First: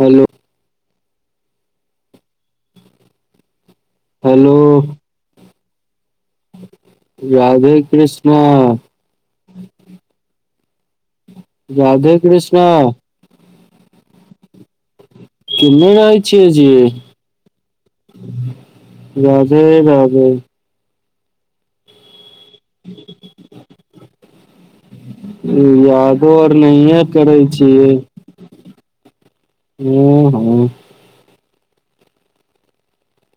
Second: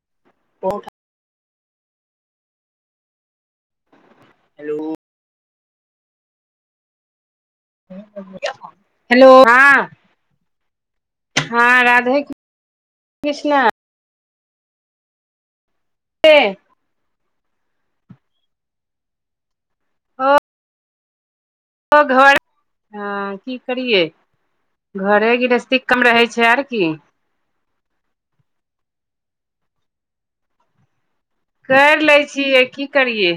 Hello. ओ [inaudible] hello. Radhe Krishna. Hello हां -हँ -हॅं राधे कृष्णा। केने छै छियै ए, जी राधे- राधे। ओ घर हँ की करियै। घरे गृहस्थी कम रहै छै आर की। कि करै छिय ओ हँ। कैर लै छियै की करियै।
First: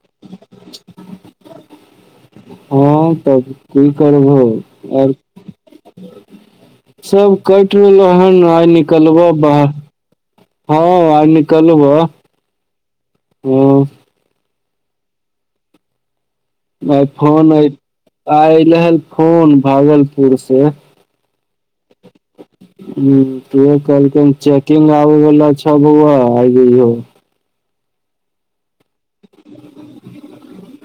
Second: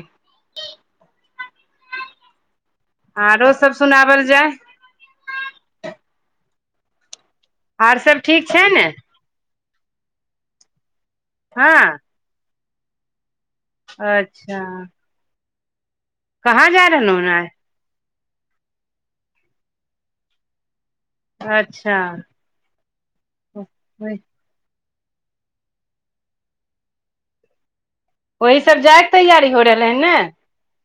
हँ तब आरो सब की सुनावल करबहो जाय ओर। सब कटि आर रहलो सब हन ठीक आ छै ने निकलबो बर हँ। कहलियौ हँ अ ह अच्छा कहाँ जा आ रहलहु हन फोन आल रहल फोन भागलपुर से। अच्छा। ओहो कोल कम चेक- कि ना आबै वला छ बौआ ओही स जायके तैयारी हो रहलै हन ने।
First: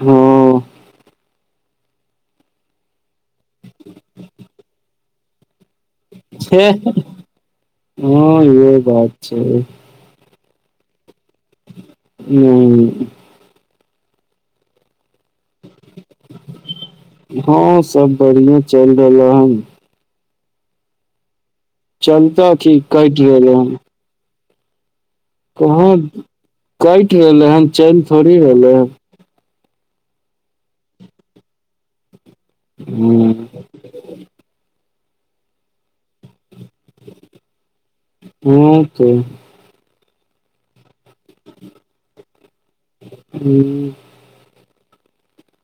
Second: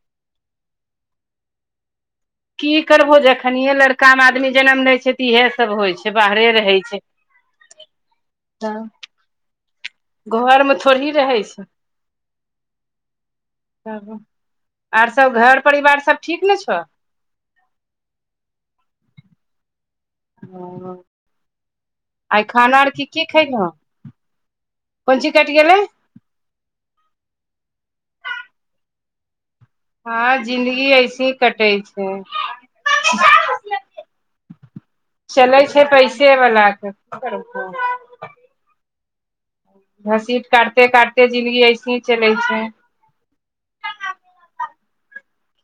हँ की करबहो जखननिये लड़का मे आदमी जनम लैछै ते इएहे सब होइ छै। बाहरे छै रहै हँ इहो बात छै। घर में थोड़ही रहै छै। हँ आर सब घर परिवार सब ठीक ने छो? हँं सब बढ़िए चलि रहल हन। ह आई चलता खाना आर की की कटि रहले खयलहो। हन कहाँ कटि रहलै हन चल थोड़ी रहलै हन। हँ जिन्दगी ऐसे ही कटे छै। हू चलै छै पैसे वलाक। हँ तऽ। घसीट काटते काटते जिनगी ऐसे ही चलै छै। हू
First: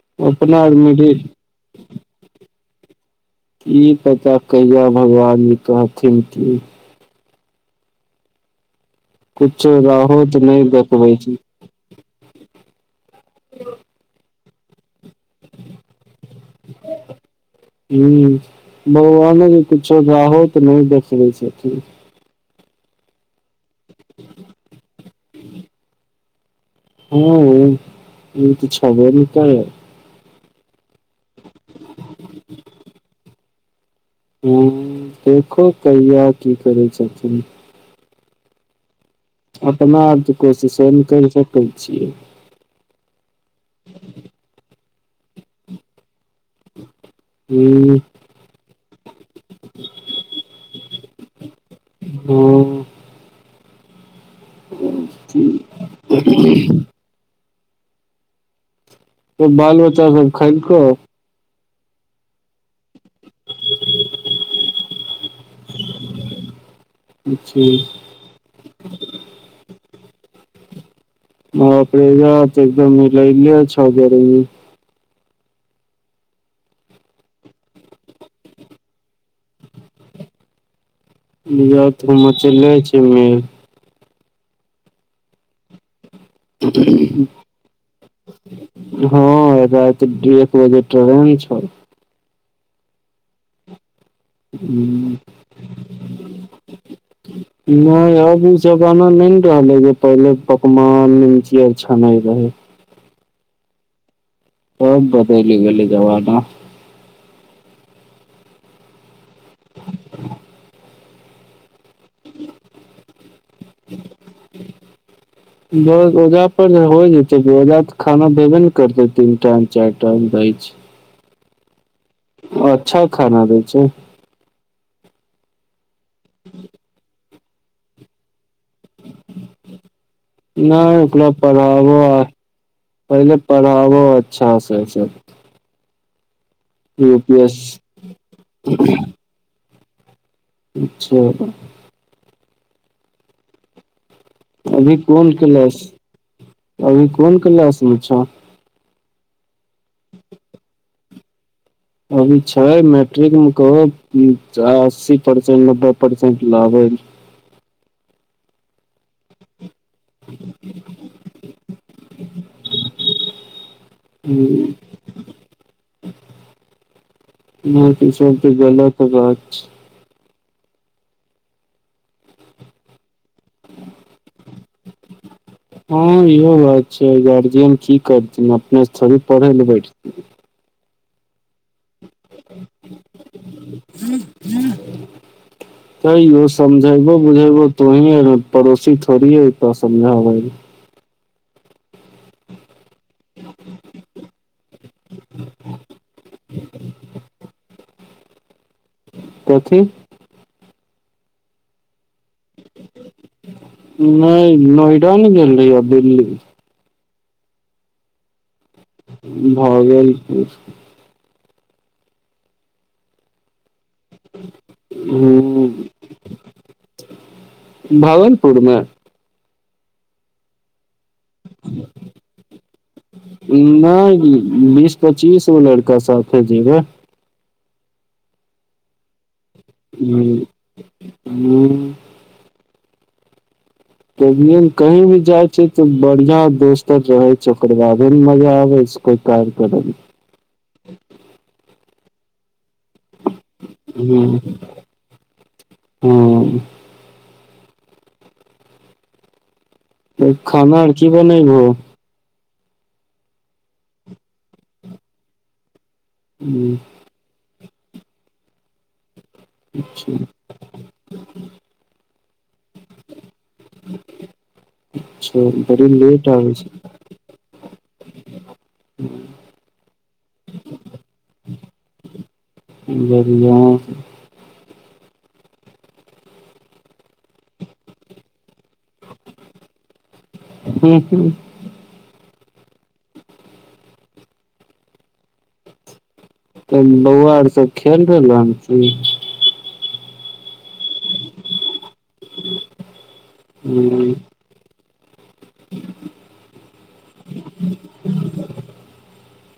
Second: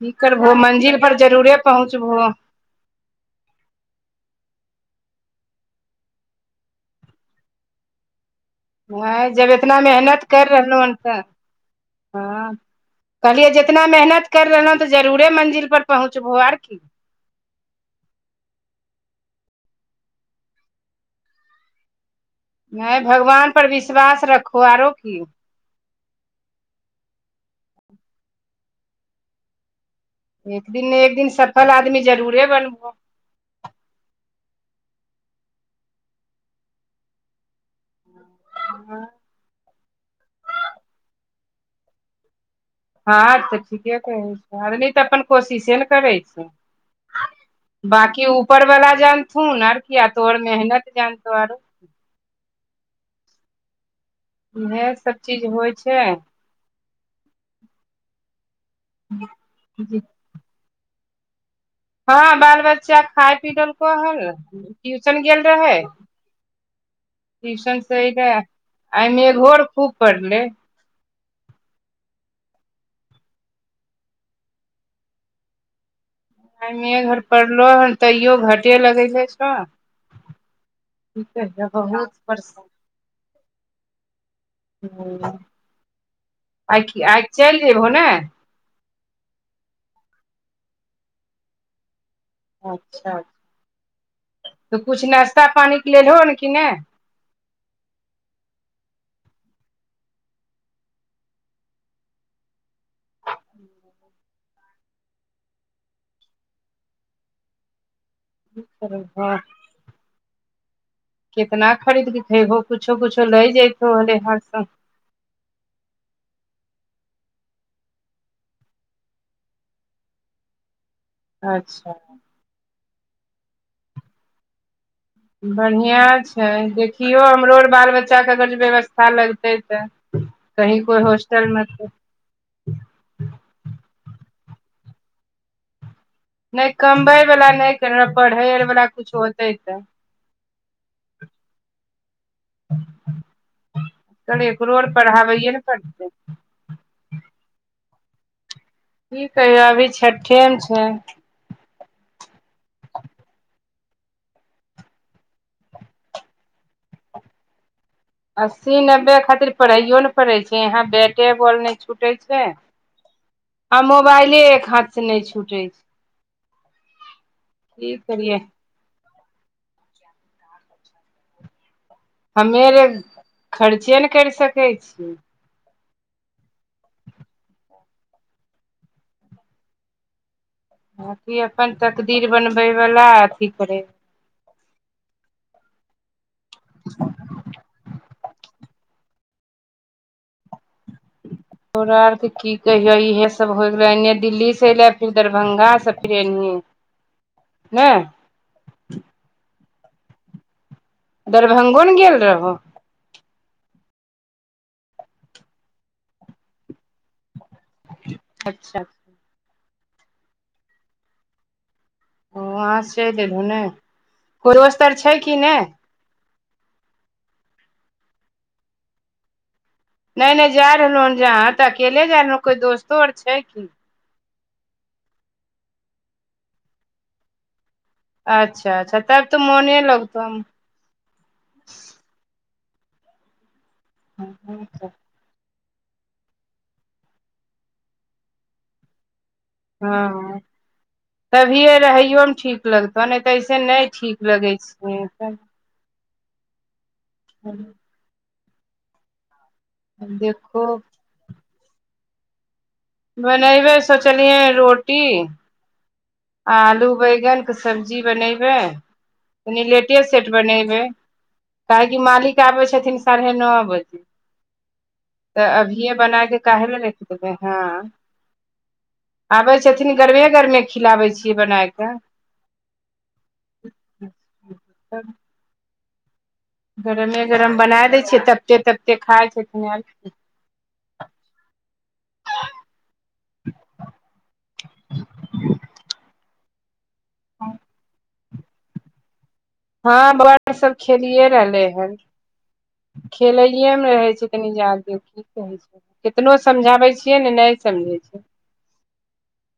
की करबहो अपना आरमे मंजिल रे पर जरूरे पहुँचबहो। ई पता कहिया भगवान जी कहथिन कि। आँ जब कुछो एतना मेहनत राहो तऽ करि नहि रहलहुँ हन देखबै तऽ। छी हँ कहलियै जितना मेहनत करि रहलहुँ। तऽ जरूरे मंजिल पर पहुँचबहो आर की जी भगवाने जे कुछो जाहो तऽ नहि देखबै छथिन। नहि भगवानपर विश्वास रखहो आरो की ह हँ ई तऽ छबे नै करै। एक दिन न एक दिन सफल आदमी जरूरे बनबोह। ह देखो कहिआ की करै छथिन। ह अपना आपके कोशिशो नै करे छैथ। कहै छीयै। ह त ठीके कहै छै आरनी तऽ अपन कोशिशे ने करै छै। हूँ बाकी ऊपर वाला जानथुन आर किया तोर मेहनत जानतौ आर हँ इएह सब चीज होइ छै। त बाल बच्चा सब खेलको? हँ बाल बच्चा खाय पीक पड़ला ट्यूशन गेल रहए। छी ट्यूशन स अहबे आइ निघोर खूब पढ़लई। हँ अपे य त एकदम लै लिय छजरमे। [unintelligible] घर पड़लो हन तैयो घाटे लगैत छै छ [unintelligible] [unintelligible] हूं आइ कि आइ चलि जयभो ने हँ राति डेएक बजे ट्रेन छल। अच्छा त कुछ नाश्ता पानीके लेलहो हन कि नहि नहि अब उ जमाना नहि ने रहलै जे, पहिले पकवान निमकी आर छानय रहे। [inaudible] अब बदैल गेलय जबाना। कि कर भऽ [inaudible] कितना खरीदके खैबहो, कुछो-कुछो लै जइतो अलैहार सऽ। बस ओजा पर जे होइ जेतै, ओजा तऽ खाना देबे ने करतै, तीन टाइम, चारि टाइम दयछै। अच्छा। अच्छा खाना दै छै। बढ़ियां छै देखियौ हमरो ओर बाल बच्चाके अगर जे व्यवस्था लगतै त, कहीं नहि कोइ ओकरा होस्टल मे त पढ़ाबो पहिले पढ़ाबो अच्छा से सब नहि कमबै यू पी बला एस नहि करह, पढ़ै अर वाला कछु होतै तऽ अच्छा पढा़ तनि एकरोअर अभी कोन पढ़ाबैयए ने क्लास परतै। अभी कोन क्लासमे छ? की कहियऽ अभी छठे मे छै। अभी छै मैट्रिक मे कहो अस्सी परसेंट नब्बे परसेंट लाबै ल। अस्सी, नब्बे खातिर पढ़ैयो ने पड़ै छै, यहाँ बैटे बॉल नहि छुटै छै आ मोबाइले एक हाथ से नहि छूटै छै। की बहुत ही करियै सब [unintelligible] [unintelligible] हमे लग खर्चे न करि सकै छियै। हँ इहो बात छियै, गार्जियन की करथिन अपने स चली पढ़ेेलै बैठ तु बांकी अपन तकदीर बनबैवला अथी करे तैयो समझैबो बुझैबो तोही अर ह पड़ोसी थोड़ी अइतऽ समझाबै ल। तोरा आर के की कहियऽ इहे सब होय गेले, एने दिल्ली से ऐले फिर दरभंगा सँ फिर एनहि ने तथी। दरभंगो ने गेल रहो। नहि नोएडा ने गेल रहिय आ दिल्ली अच्छा। भऽ गेल कुछ ओ वहाँ से चलि एयलहो ने, कोइ दोस्तअर छै कि नहि। भागलपुरमे नहि- नहि जाय रहलो हन जहां, तऽ अकेले जा रहलों, कोई दोस्तो अओर छै की नहि बी बीस पच्चीस गो लड़का साथे जेबय। अच्छा अच्छा तब तऽ मोने लगतौ ह ह [inaudible] तभिये न कही भी जाइ बढ़िया दोस्त आर रहै छै ओकर बादे ने मजा आबे छै ओकर। हँ तभियए रहइयो में ठीक लगतनि नै तऽ ऐसे नै ठीक लगै छै। हूँ। हूँ। देखो खाना आर की बनैबहो? बनइबे सोचलियैए रोटी हम्म, आलू बैगन के सब्जी बनैबै। कनि लेटे अच्छा सेट बनैबै काहेकि मालिक आबै छथिन साढ़े नओ बजे अच्छा तऽ बड़ी अभीये लेट बनाके आबै काहे छै ल रखबै हँ आबै छथिन गरमे गरमे खिलाबै छियै बनाय के। ल [unintelligible] तब। गरमे गरम बनाय दै छियै तपते - तपते खाइ छथिन येएल। हूं हूं। तब बौआ आर सब खेल रहलो हन की? हँ बउवा आर सब खेलिये रहलै हन खेलइये मे रहै हूँ छै। नी जा दियौ की कहै छै केतनो समझाबै छियै ने नहि समझै छै।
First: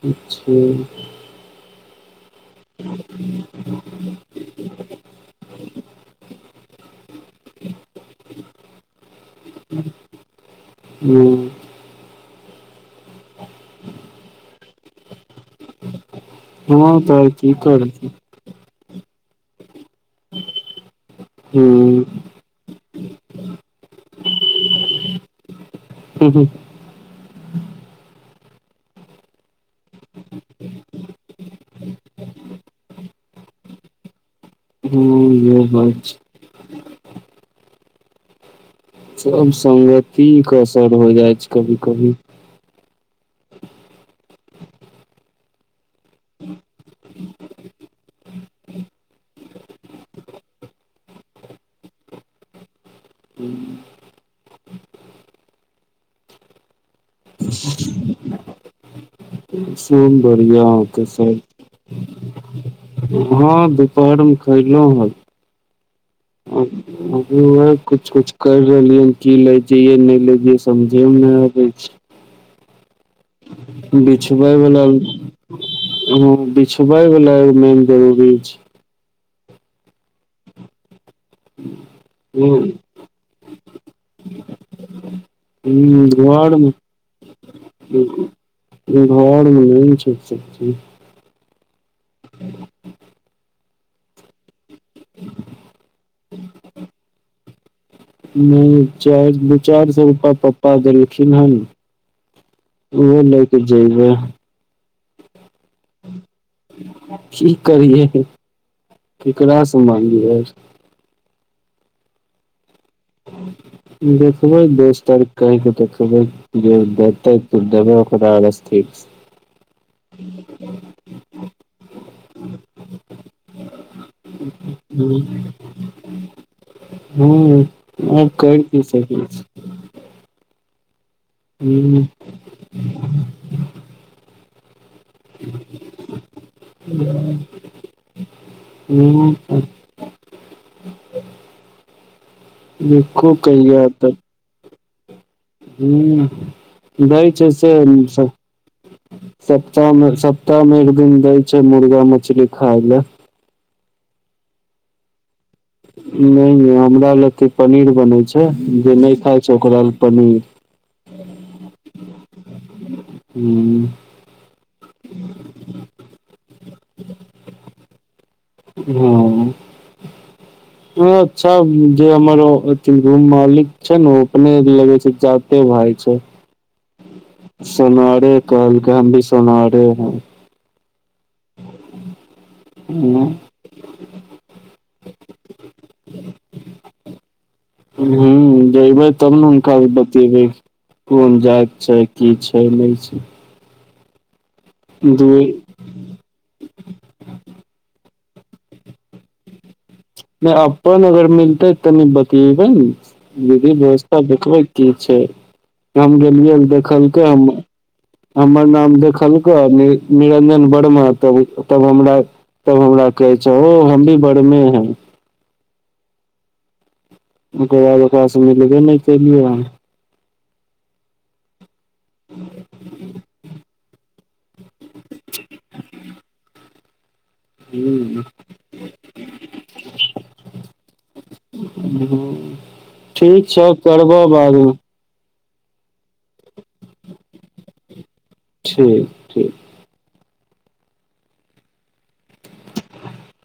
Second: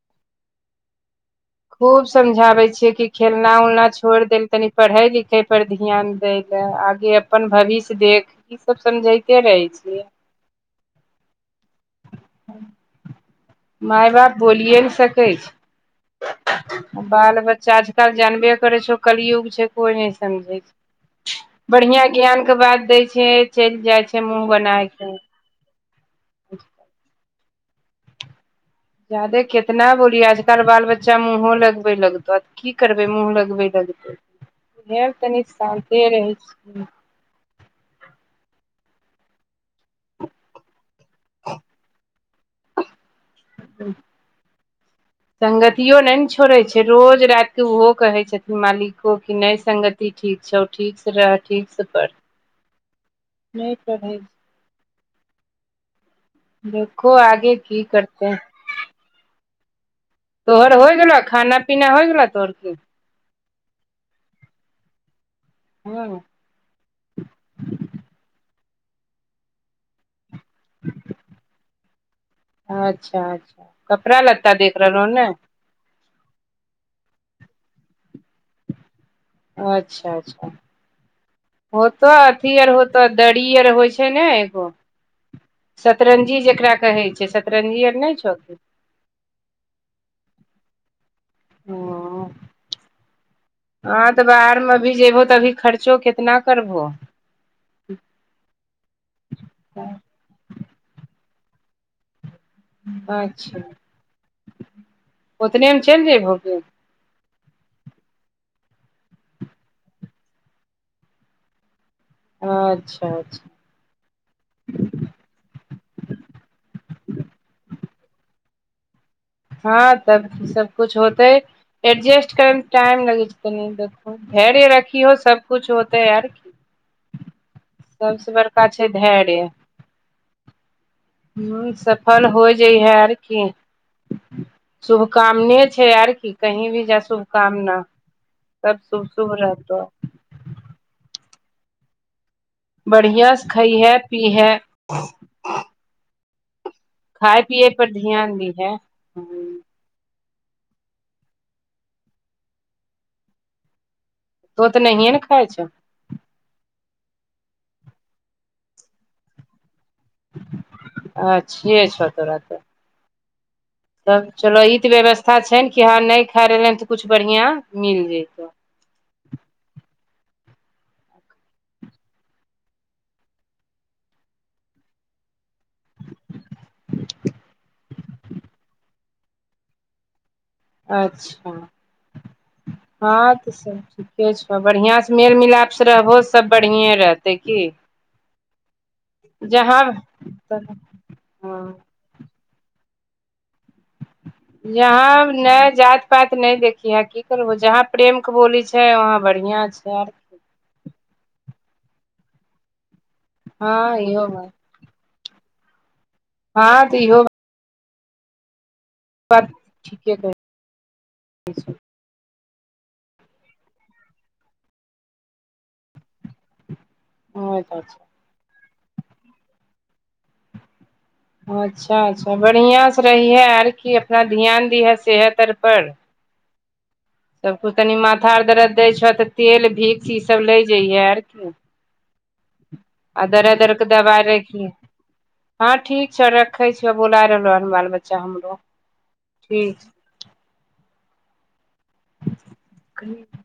अच्छा। खूब समझाबै छियै कि खेलना - उलना छोड़ि देल तनि पढ़ै लिखै पर ध्यान दै ले आगे अपन भविष्य देख ई सब समझै ठीके रहै छियै। हूँ माय बाप बोलिये ने सकै छ। हँ तऽ आर बाल की बच्चा करतै आजकल जानबे करै छौ कल युग छै कोई नहि समझै छै हूँ बढ़ियां ज्ञान के बात दै छै चलि जाइ छै मुँह बनाय के। हूॅं हूँ। जादे केितना बोलियै आजकल बाल बच्चा मुँहो लगबै लगतौ। की करबै मुँह लगबै लगतै उहे ले तनि इहो बात शान्ते छै रहै छी। सब संगति के असर हो जाइ छै कभी- कभी। ह संगतियो नै ने छोड़ै छै रोज राति के ओहो कहै छथिन मालिको की नै संगति ठीक छौ ठीक से रह ठीक से पढ़ नय पढ़य छै। देखू आगे की करतेै। ह [inaudible] बढ़ियां तोहर होइ अहाँके गेलौ सब। खाना पीना होइ गेलौ तोहर की हँ दुपहर मे खयलौं हें। हँ। अच्छा अभी वेएह कुछ - कुछ करि रहलियै हें की ले जइयै नै ले जइयै समझे मे ने आबै छै। अच्छा - अच्छा कपड़ा लत्ता देख रहलौं हन ने। हूॅं बिछबइ बला एगो मेन जरूरी अछ। अच्छा अच्छा होतो हूँ अथी आर होतो दरी आर होइ छै ने एगो हूँ सतरंजी घर जकरा मे कहै छै सतरंजी आर नहि छौ घरमे नहि छै सब चिज हँ तऽ बाहरमे अभी जेबहो तऽ अभी खर्चो कितना करबहो? मे चार दू चार सौ रूपा पापा देलखिन हन ओहो लऽ कऽ जेबै। ओतने हम चैल जेबहो तु? की करियै? हम केकरासँ मंगियै? अच्छा अच्छा देखबै दस तारिख कहिके देखबै? जे देतै तऽ देबै, ओकरा [unintelligible] आवाज ठीक हँ तब सबकुछ होतै एडजेस्ट करैमे टाइम लगे छै कनि धैर्य रखीयौ सब कुछ होतेै यार कि? हूँ आब सभसँ करि बड़का की छै सकै छी धैर्य। ह्म्म हूँ सफल हो जइ है आर की? शुभकामने छै आर की? कहीं भी जाय शुभकामना। सब शुभ शुभ हूँ रहतौ। [inaudible] देखो बढ़िआँ से खैहै पीहै। ह्म्म दैय खाय छै पियए से पर सब सब ध्यान दीहे तू सप्ताह में सप्ताहमे एक दिन दै छै मुर्गा मछली खाइ ला। तुहो तऽ नहिे ने खाइ छो? नहि नहि हमरा ले तैय पनीर बनै छै जे नहि खाय छै ओकरा ल पनीर अच्छे छो तोरा त। ह्म्म तब चलो ई ते व्यवस्था छै, ने कि ह नहि खा रहलियै हन तऽ कुछ बढ़िया मिल जइतो। हँ [inaudible] हां अच्छा, जे हमर रूम मालिक छै, ने ओ अपने लगे छै जाते भाय छै। [inaudible] सुनारे कहलकै हम भी सुनारे हैं। अच्छा हँं तऽ सब ठीके छो, बढ़िआं से मेल मिलाप से रहबहो सब बढ़िए रहतै की? ह जबै तब ने हुनका जहाँ बतेबै कोन जाइत हँ छै? की छै, नहि छै? यहाँ नहि जात पाइत नहि देखिहै की करबो जहाँ प्रेम के बोली छै, वहाँ बढ़िया छै। नहि अपन अगर मिलतै तनि बतियैबै ने, विधि हँ व्यवस्था इहो बात देखबै। की छै? हम गेलियै हन हँ तऽ इहो देखलकै हम हमर नाम देख बात कहलको नीर ठीके कहै निरंजन वर्मा तब छै तब हमरा तब हमरा कहे छै, ओ हम भी बरमे हैं। ओकर बाद अच्छा ओकरास से मिलगे नहि कलियए वह अच्छा अच्छा बढ़िआँ से रहिहे आर की? अपना ध्यान दिहे सेहत आरप पर। सब कुछ तनि माथा और दरद दै छौ तऽ तेल भिक्स ई सब लेै जैहे आर। हूँ आ ठीक दरद छऽ आर के करबऽ दबाइ बाद राखिहे मे। हँ ठीक छौ रखे छियौ बोला रहलो हँ बाल बच्चा हमरो। ठीक ठीक कहियो